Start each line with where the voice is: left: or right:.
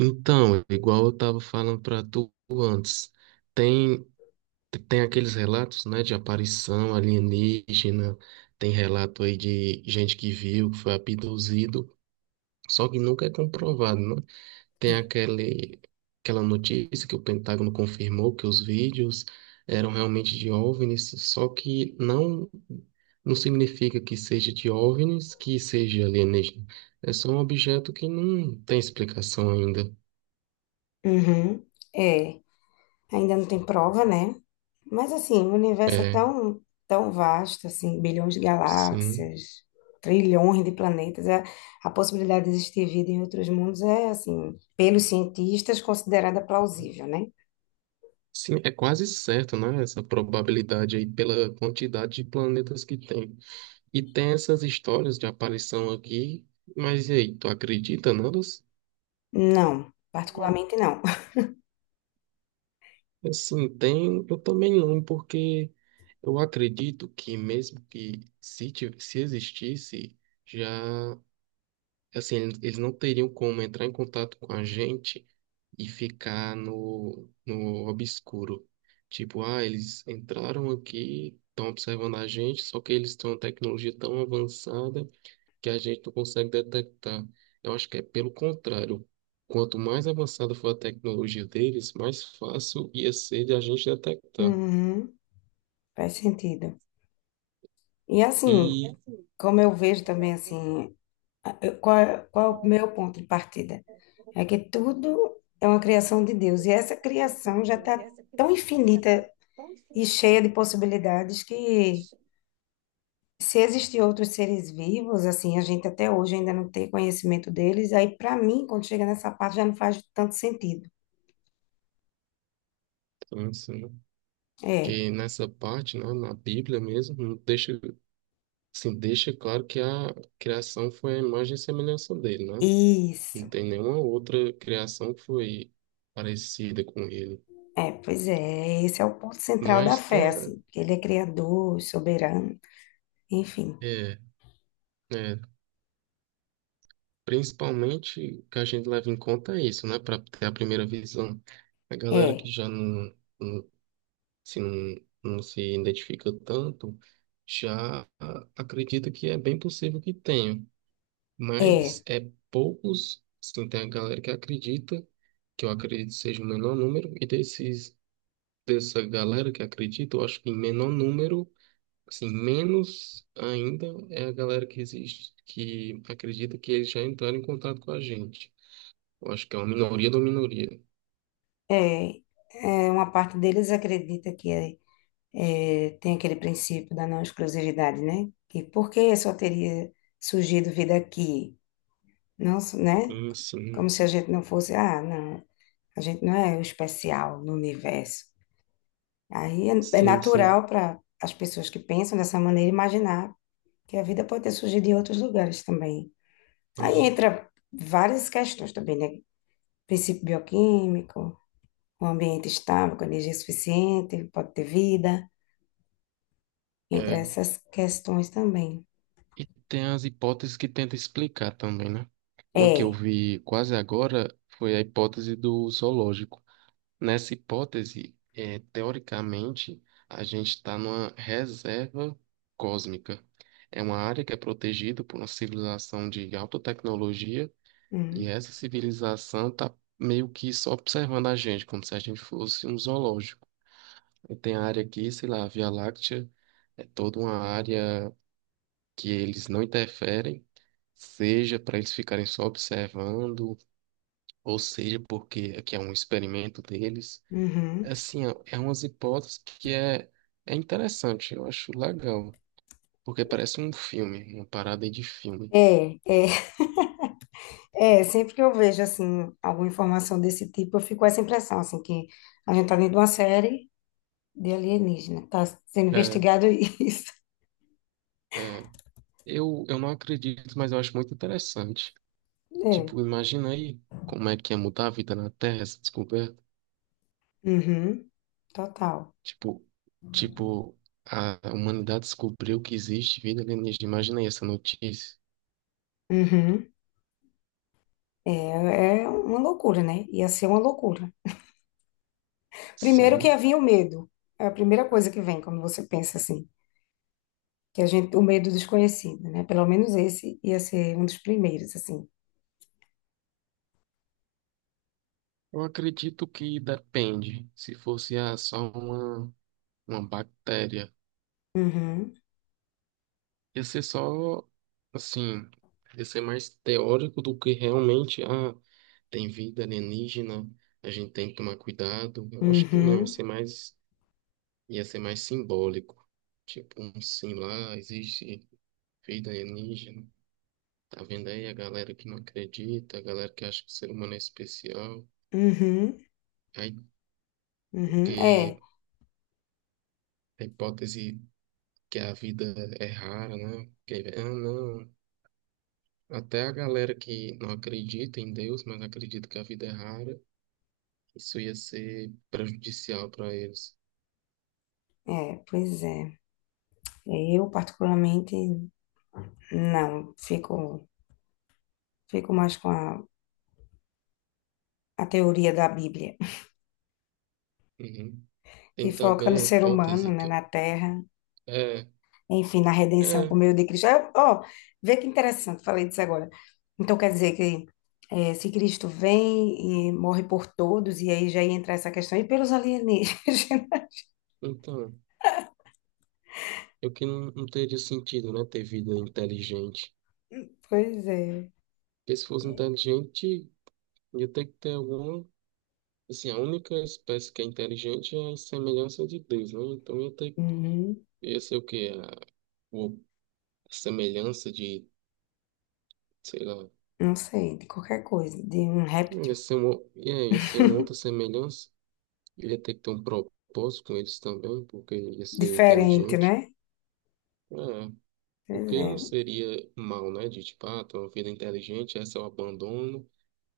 right: Então, igual eu estava falando para tu antes, tem, tem aqueles relatos, né, de aparição alienígena, tem relato aí de gente que viu, que foi abduzido, só que nunca é comprovado, né? Tem
left: É.
right: aquele, aquela notícia que o Pentágono confirmou que os vídeos eram realmente de OVNIs, só que não, não significa que seja de OVNIs, que seja alienígena. É só um objeto que não tem explicação ainda.
left: Uhum, é, ainda não tem prova, né? Mas assim, o universo é
right: É.
left: tão, tão vasto, assim, bilhões de
right: Sim.
left: galáxias, trilhões de planetas. A possibilidade de existir vida em outros mundos é, assim, pelos cientistas, considerada plausível, né?
right: Sim, é quase certo, né? Essa probabilidade aí pela quantidade de planetas que tem. E tem essas histórias de aparição aqui, mas e aí, tu acredita nelas?
left: Não, particularmente não.
right: Assim, tem, eu também não, porque eu acredito que mesmo que se, ti- se existisse, já. Assim, eles não teriam como entrar em contato com a gente e ficar no obscuro. Tipo, ah, eles entraram aqui, estão observando a gente, só que eles têm uma tecnologia tão avançada que a gente não consegue detectar. Eu acho que é pelo contrário. Quanto mais avançada for a tecnologia deles, mais fácil ia ser de a gente detectar.
left: Uhum, faz sentido. E assim,
right: E,
left: como eu vejo também, assim, qual é o meu ponto de partida? É que tudo é uma criação de Deus. E essa criação já está tão infinita e cheia de possibilidades que, se existir outros seres vivos, assim, a gente até hoje ainda não tem conhecimento deles. Aí, para mim, quando chega nessa parte, já não faz tanto sentido.
right: então, assim,
left: É,
right: que nessa parte, né, na Bíblia mesmo, não deixa. Sim, deixa claro que a criação foi a imagem e semelhança dele, né?
left: isso.
right: Não tem nenhuma outra criação que foi parecida com ele.
left: É, pois é. Esse é o ponto central da
right: Mas tem,
left: fé,
right: a-
left: assim. Que Ele é criador, soberano, enfim.
right: é, é, principalmente o que a gente leva em conta é isso, né? Para ter a primeira visão. A galera
left: É,
right: que já não, não, se, não, não se identifica tanto, já acredita que é bem possível que tenha.
left: é,
right: Mas é poucos, assim, tem a galera que acredita, que eu acredito seja o menor número, e dessa galera que acredita, eu acho que em menor número, assim, menos ainda é a galera que existe, que acredita que eles já entraram em contato com a gente. Eu acho que é uma minoria da minoria.
left: é. É, uma parte deles acredita que é. É, tem aquele princípio da não exclusividade, né? Que por que só teria surgido vida aqui? Não, né? Como
right: Sim,
left: se a gente não fosse, ah, não, a gente não é o especial no universo. Aí é
right: sim, sim.
left: natural para as pessoas que pensam dessa maneira imaginar que a vida pode ter surgido em outros lugares também. Aí
right: Aham.
left: entra várias questões também, né? Princípio bioquímico, um ambiente estável, com energia suficiente, pode ter vida, entre
right: É.
left: essas questões também.
right: E tem as hipóteses que tenta explicar também, né? Uma que eu
left: É.
right: vi quase agora foi a hipótese do zoológico. Nessa hipótese, teoricamente, a gente está numa reserva cósmica. É uma área que é protegida por uma civilização de alta tecnologia e
left: Uhum.
right: essa civilização está meio que só observando a gente, como se a gente fosse um zoológico. E tem a área aqui, sei lá, a Via Láctea, é toda uma área que eles não interferem, seja para eles ficarem só observando, ou seja porque aqui é um experimento deles.
left: Uhum.
right: Assim, ó, é umas é interessante, eu acho legal, porque parece um filme, uma parada aí de filme.
left: É, é, é, sempre que eu vejo, assim, alguma informação desse tipo, eu fico com essa impressão, assim, que a gente tá dentro de uma série de alienígena, tá sendo
right: É,
left: investigado isso.
right: é. Eu não acredito, mas eu acho muito interessante.
left: É,
right: Tipo, imagina aí como é que ia mudar a vida na Terra, essa descoberta.
left: uhum, total.
right: Tipo, tipo, a humanidade descobriu que existe vida alienígena. Imagina aí essa notícia.
left: Uhum. É uma loucura, né? Ia ser uma loucura. Primeiro que
right: Sim.
left: havia o medo. É a primeira coisa que vem quando você pensa assim, que a gente, o medo desconhecido, né? Pelo menos esse ia ser um dos primeiros, assim.
right: Eu acredito que depende. Se fosse ah, uma bactéria.
left: Uhum,
right: Ia ser só, assim, ia ser mais teórico do que realmente, ah, tem vida alienígena, a gente tem que tomar cuidado. Eu acho que não,
left: uhum,
right: ia ser mais simbólico. Tipo, um sim lá, existe vida alienígena. Tá vendo aí a galera que não acredita, a galera que acha que o ser humano é especial.
left: uhum,
right: Aí,
left: uhum.
right: porque
left: É,
right: a hipótese que a vida é rara, né? Que, ah, não. Até a galera que não acredita em Deus, mas acredita que a vida é rara, isso ia ser prejudicial para eles.
left: é, pois é. É, eu, particularmente, não. Fico mais com a teoria da Bíblia,
right: Uhum.
left: que
right: Tem
left: foca
right: também
left: no
right: a
left: ser humano,
right: hipótese
left: né,
right: que
left: na
right: eu...
left: terra,
right: É,
left: enfim, na redenção por
right: é,
left: meio de Cristo. Ah, ó, vê que interessante, falei disso agora. Então, quer dizer que se Cristo vem e morre por todos, e aí já ia entrar essa questão, e pelos alienígenas?
right: então, eu que não teria sentido, né, ter vida inteligente.
left: Pois é.
right: Porque se fosse
left: É,
right: inteligente, ia ter que ter alguma... Assim, a única espécie que é inteligente é a semelhança de Deus, né? Então ia ter...
left: uhum.
right: ia ser o quê? A- o semelhança de, sei lá,
left: Não sei, de qualquer coisa, de um réptil.
right: ia ser uma outra semelhança. Ele ia ter que ter um propósito com eles também, porque ele ia ser
left: Diferente,
right: inteligente.
left: né?
right: É, porque
left: Pois
right: ele
left: é.
right: não seria mal, né? De tipo, ah, tem uma vida inteligente, essa eu abandono,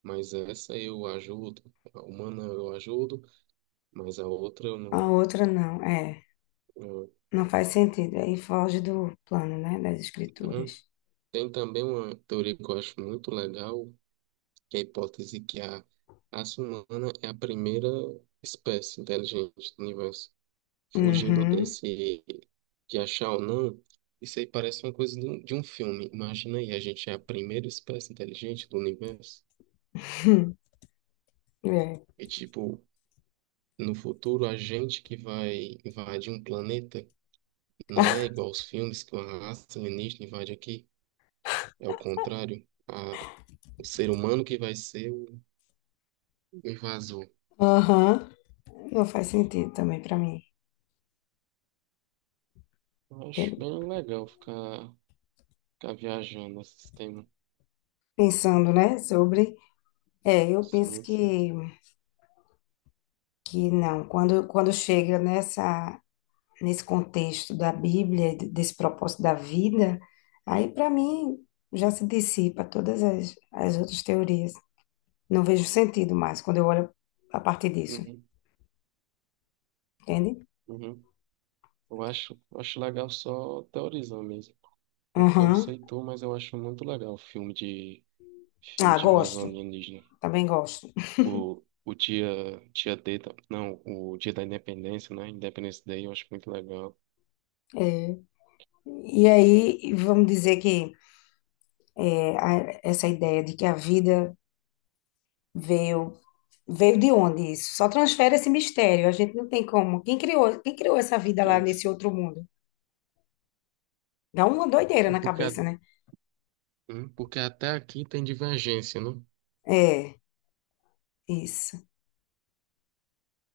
right: mas essa eu ajudo. A humana eu ajudo, mas a outra eu
left: A
right: não.
left: outra não, é.
right: eu-
left: Não faz sentido. Aí foge do plano, né? Das
right: Uhum.
left: escrituras.
right: Tem também uma teoria que eu acho muito legal, que é a hipótese que a raça humana é a primeira espécie inteligente do universo. Fugindo
left: Uhum.
right: desse de achar ou não, isso aí parece uma coisa de um filme. Imagina aí, a gente é a primeira espécie inteligente do universo
left: É.
right: e tipo, no futuro a gente que vai invadir um planeta, não é igual aos filmes que uma raça alienígena invade aqui, é o contrário. A, o ser humano que vai ser o invasor.
left: Aham. Não faz sentido também para mim.
right: Eu Acho
left: Tem-
right: bem legal ficar viajando nesse tema.
left: Pensando, né? Sobre. É, eu penso
right: Sim, sim.
left: que, não. Quando chega nesse contexto da Bíblia, desse propósito da vida, aí para mim já se dissipa todas as outras teorias. Não vejo sentido mais quando eu olho a partir disso,
right: Uhum,
left: entende?
right: uhum. Eu acho legal só teorizar mesmo. Porque eu não
left: Aham.
right: sei tu, mas eu acho muito legal o filme
left: Ah,
right: de invasão
left: gosto.
right: alienígena.
left: Também gosto.
right: O dia D, da- não, o dia da Independência, né? Independence Day, eu acho muito legal.
left: É, e aí, vamos dizer que essa ideia de que a vida veio, veio de onde isso? Só transfere esse mistério, a gente não tem como. Quem criou essa vida lá nesse outro mundo? Dá uma doideira
right: Sim,
left: na
right: porque, a-
left: cabeça, né?
right: porque até aqui tem divergência, né?
left: É, isso,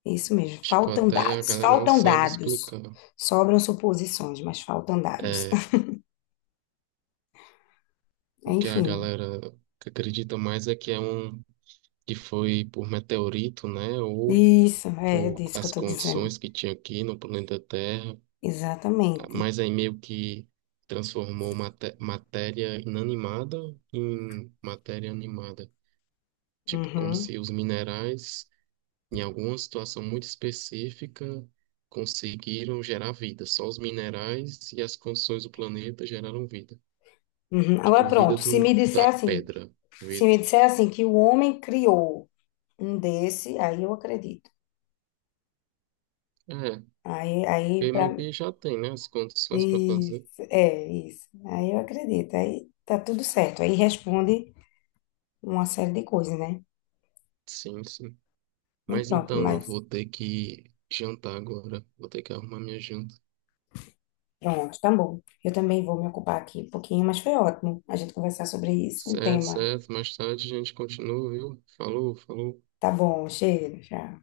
left: isso mesmo.
right: Tipo,
left: Faltam
right: até a
left: dados,
right: galera não
left: faltam
right: sabe
left: dados.
right: explicar.
left: Sobram suposições, mas faltam dados.
right: É, o que a
left: Enfim,
right: galera que acredita mais é que é um que foi por meteorito, né? Ou
left: isso, é
right: por
left: disso que eu
right: as
left: estou dizendo.
right: condições que tinha aqui no planeta Terra.
left: Exatamente.
right: Mas aí meio que transformou matéria inanimada em matéria animada. Tipo, como
left: Uhum,
right: se os minerais, em alguma situação muito específica, conseguiram gerar vida. Só os minerais e as condições do planeta geraram vida.
left: uhum. Agora
right: Tipo, vida
left: pronto.
right: da pedra.
left: Se
right: Vi-
left: me disser assim que o homem criou um desse, aí eu acredito.
right: é,
left: Aí
right: e
left: para
right: meio que já tem, né, as condições para fazer.
left: isso, é isso. Aí eu acredito. Aí tá tudo certo. Aí responde uma série de coisas, né?
right: Sim, sim.
left: E
right: Mas
left: pronto,
right: então, eu
left: mas
right: vou ter que jantar agora. Vou ter que arrumar minha janta.
left: pronto, tá bom. Eu também vou me ocupar aqui um pouquinho, mas foi ótimo a gente conversar sobre isso, um
right: Certo,
left: tema.
right: certo. Mais tarde a gente continua, viu? Falou, falou.
left: Tá bom, chega, já.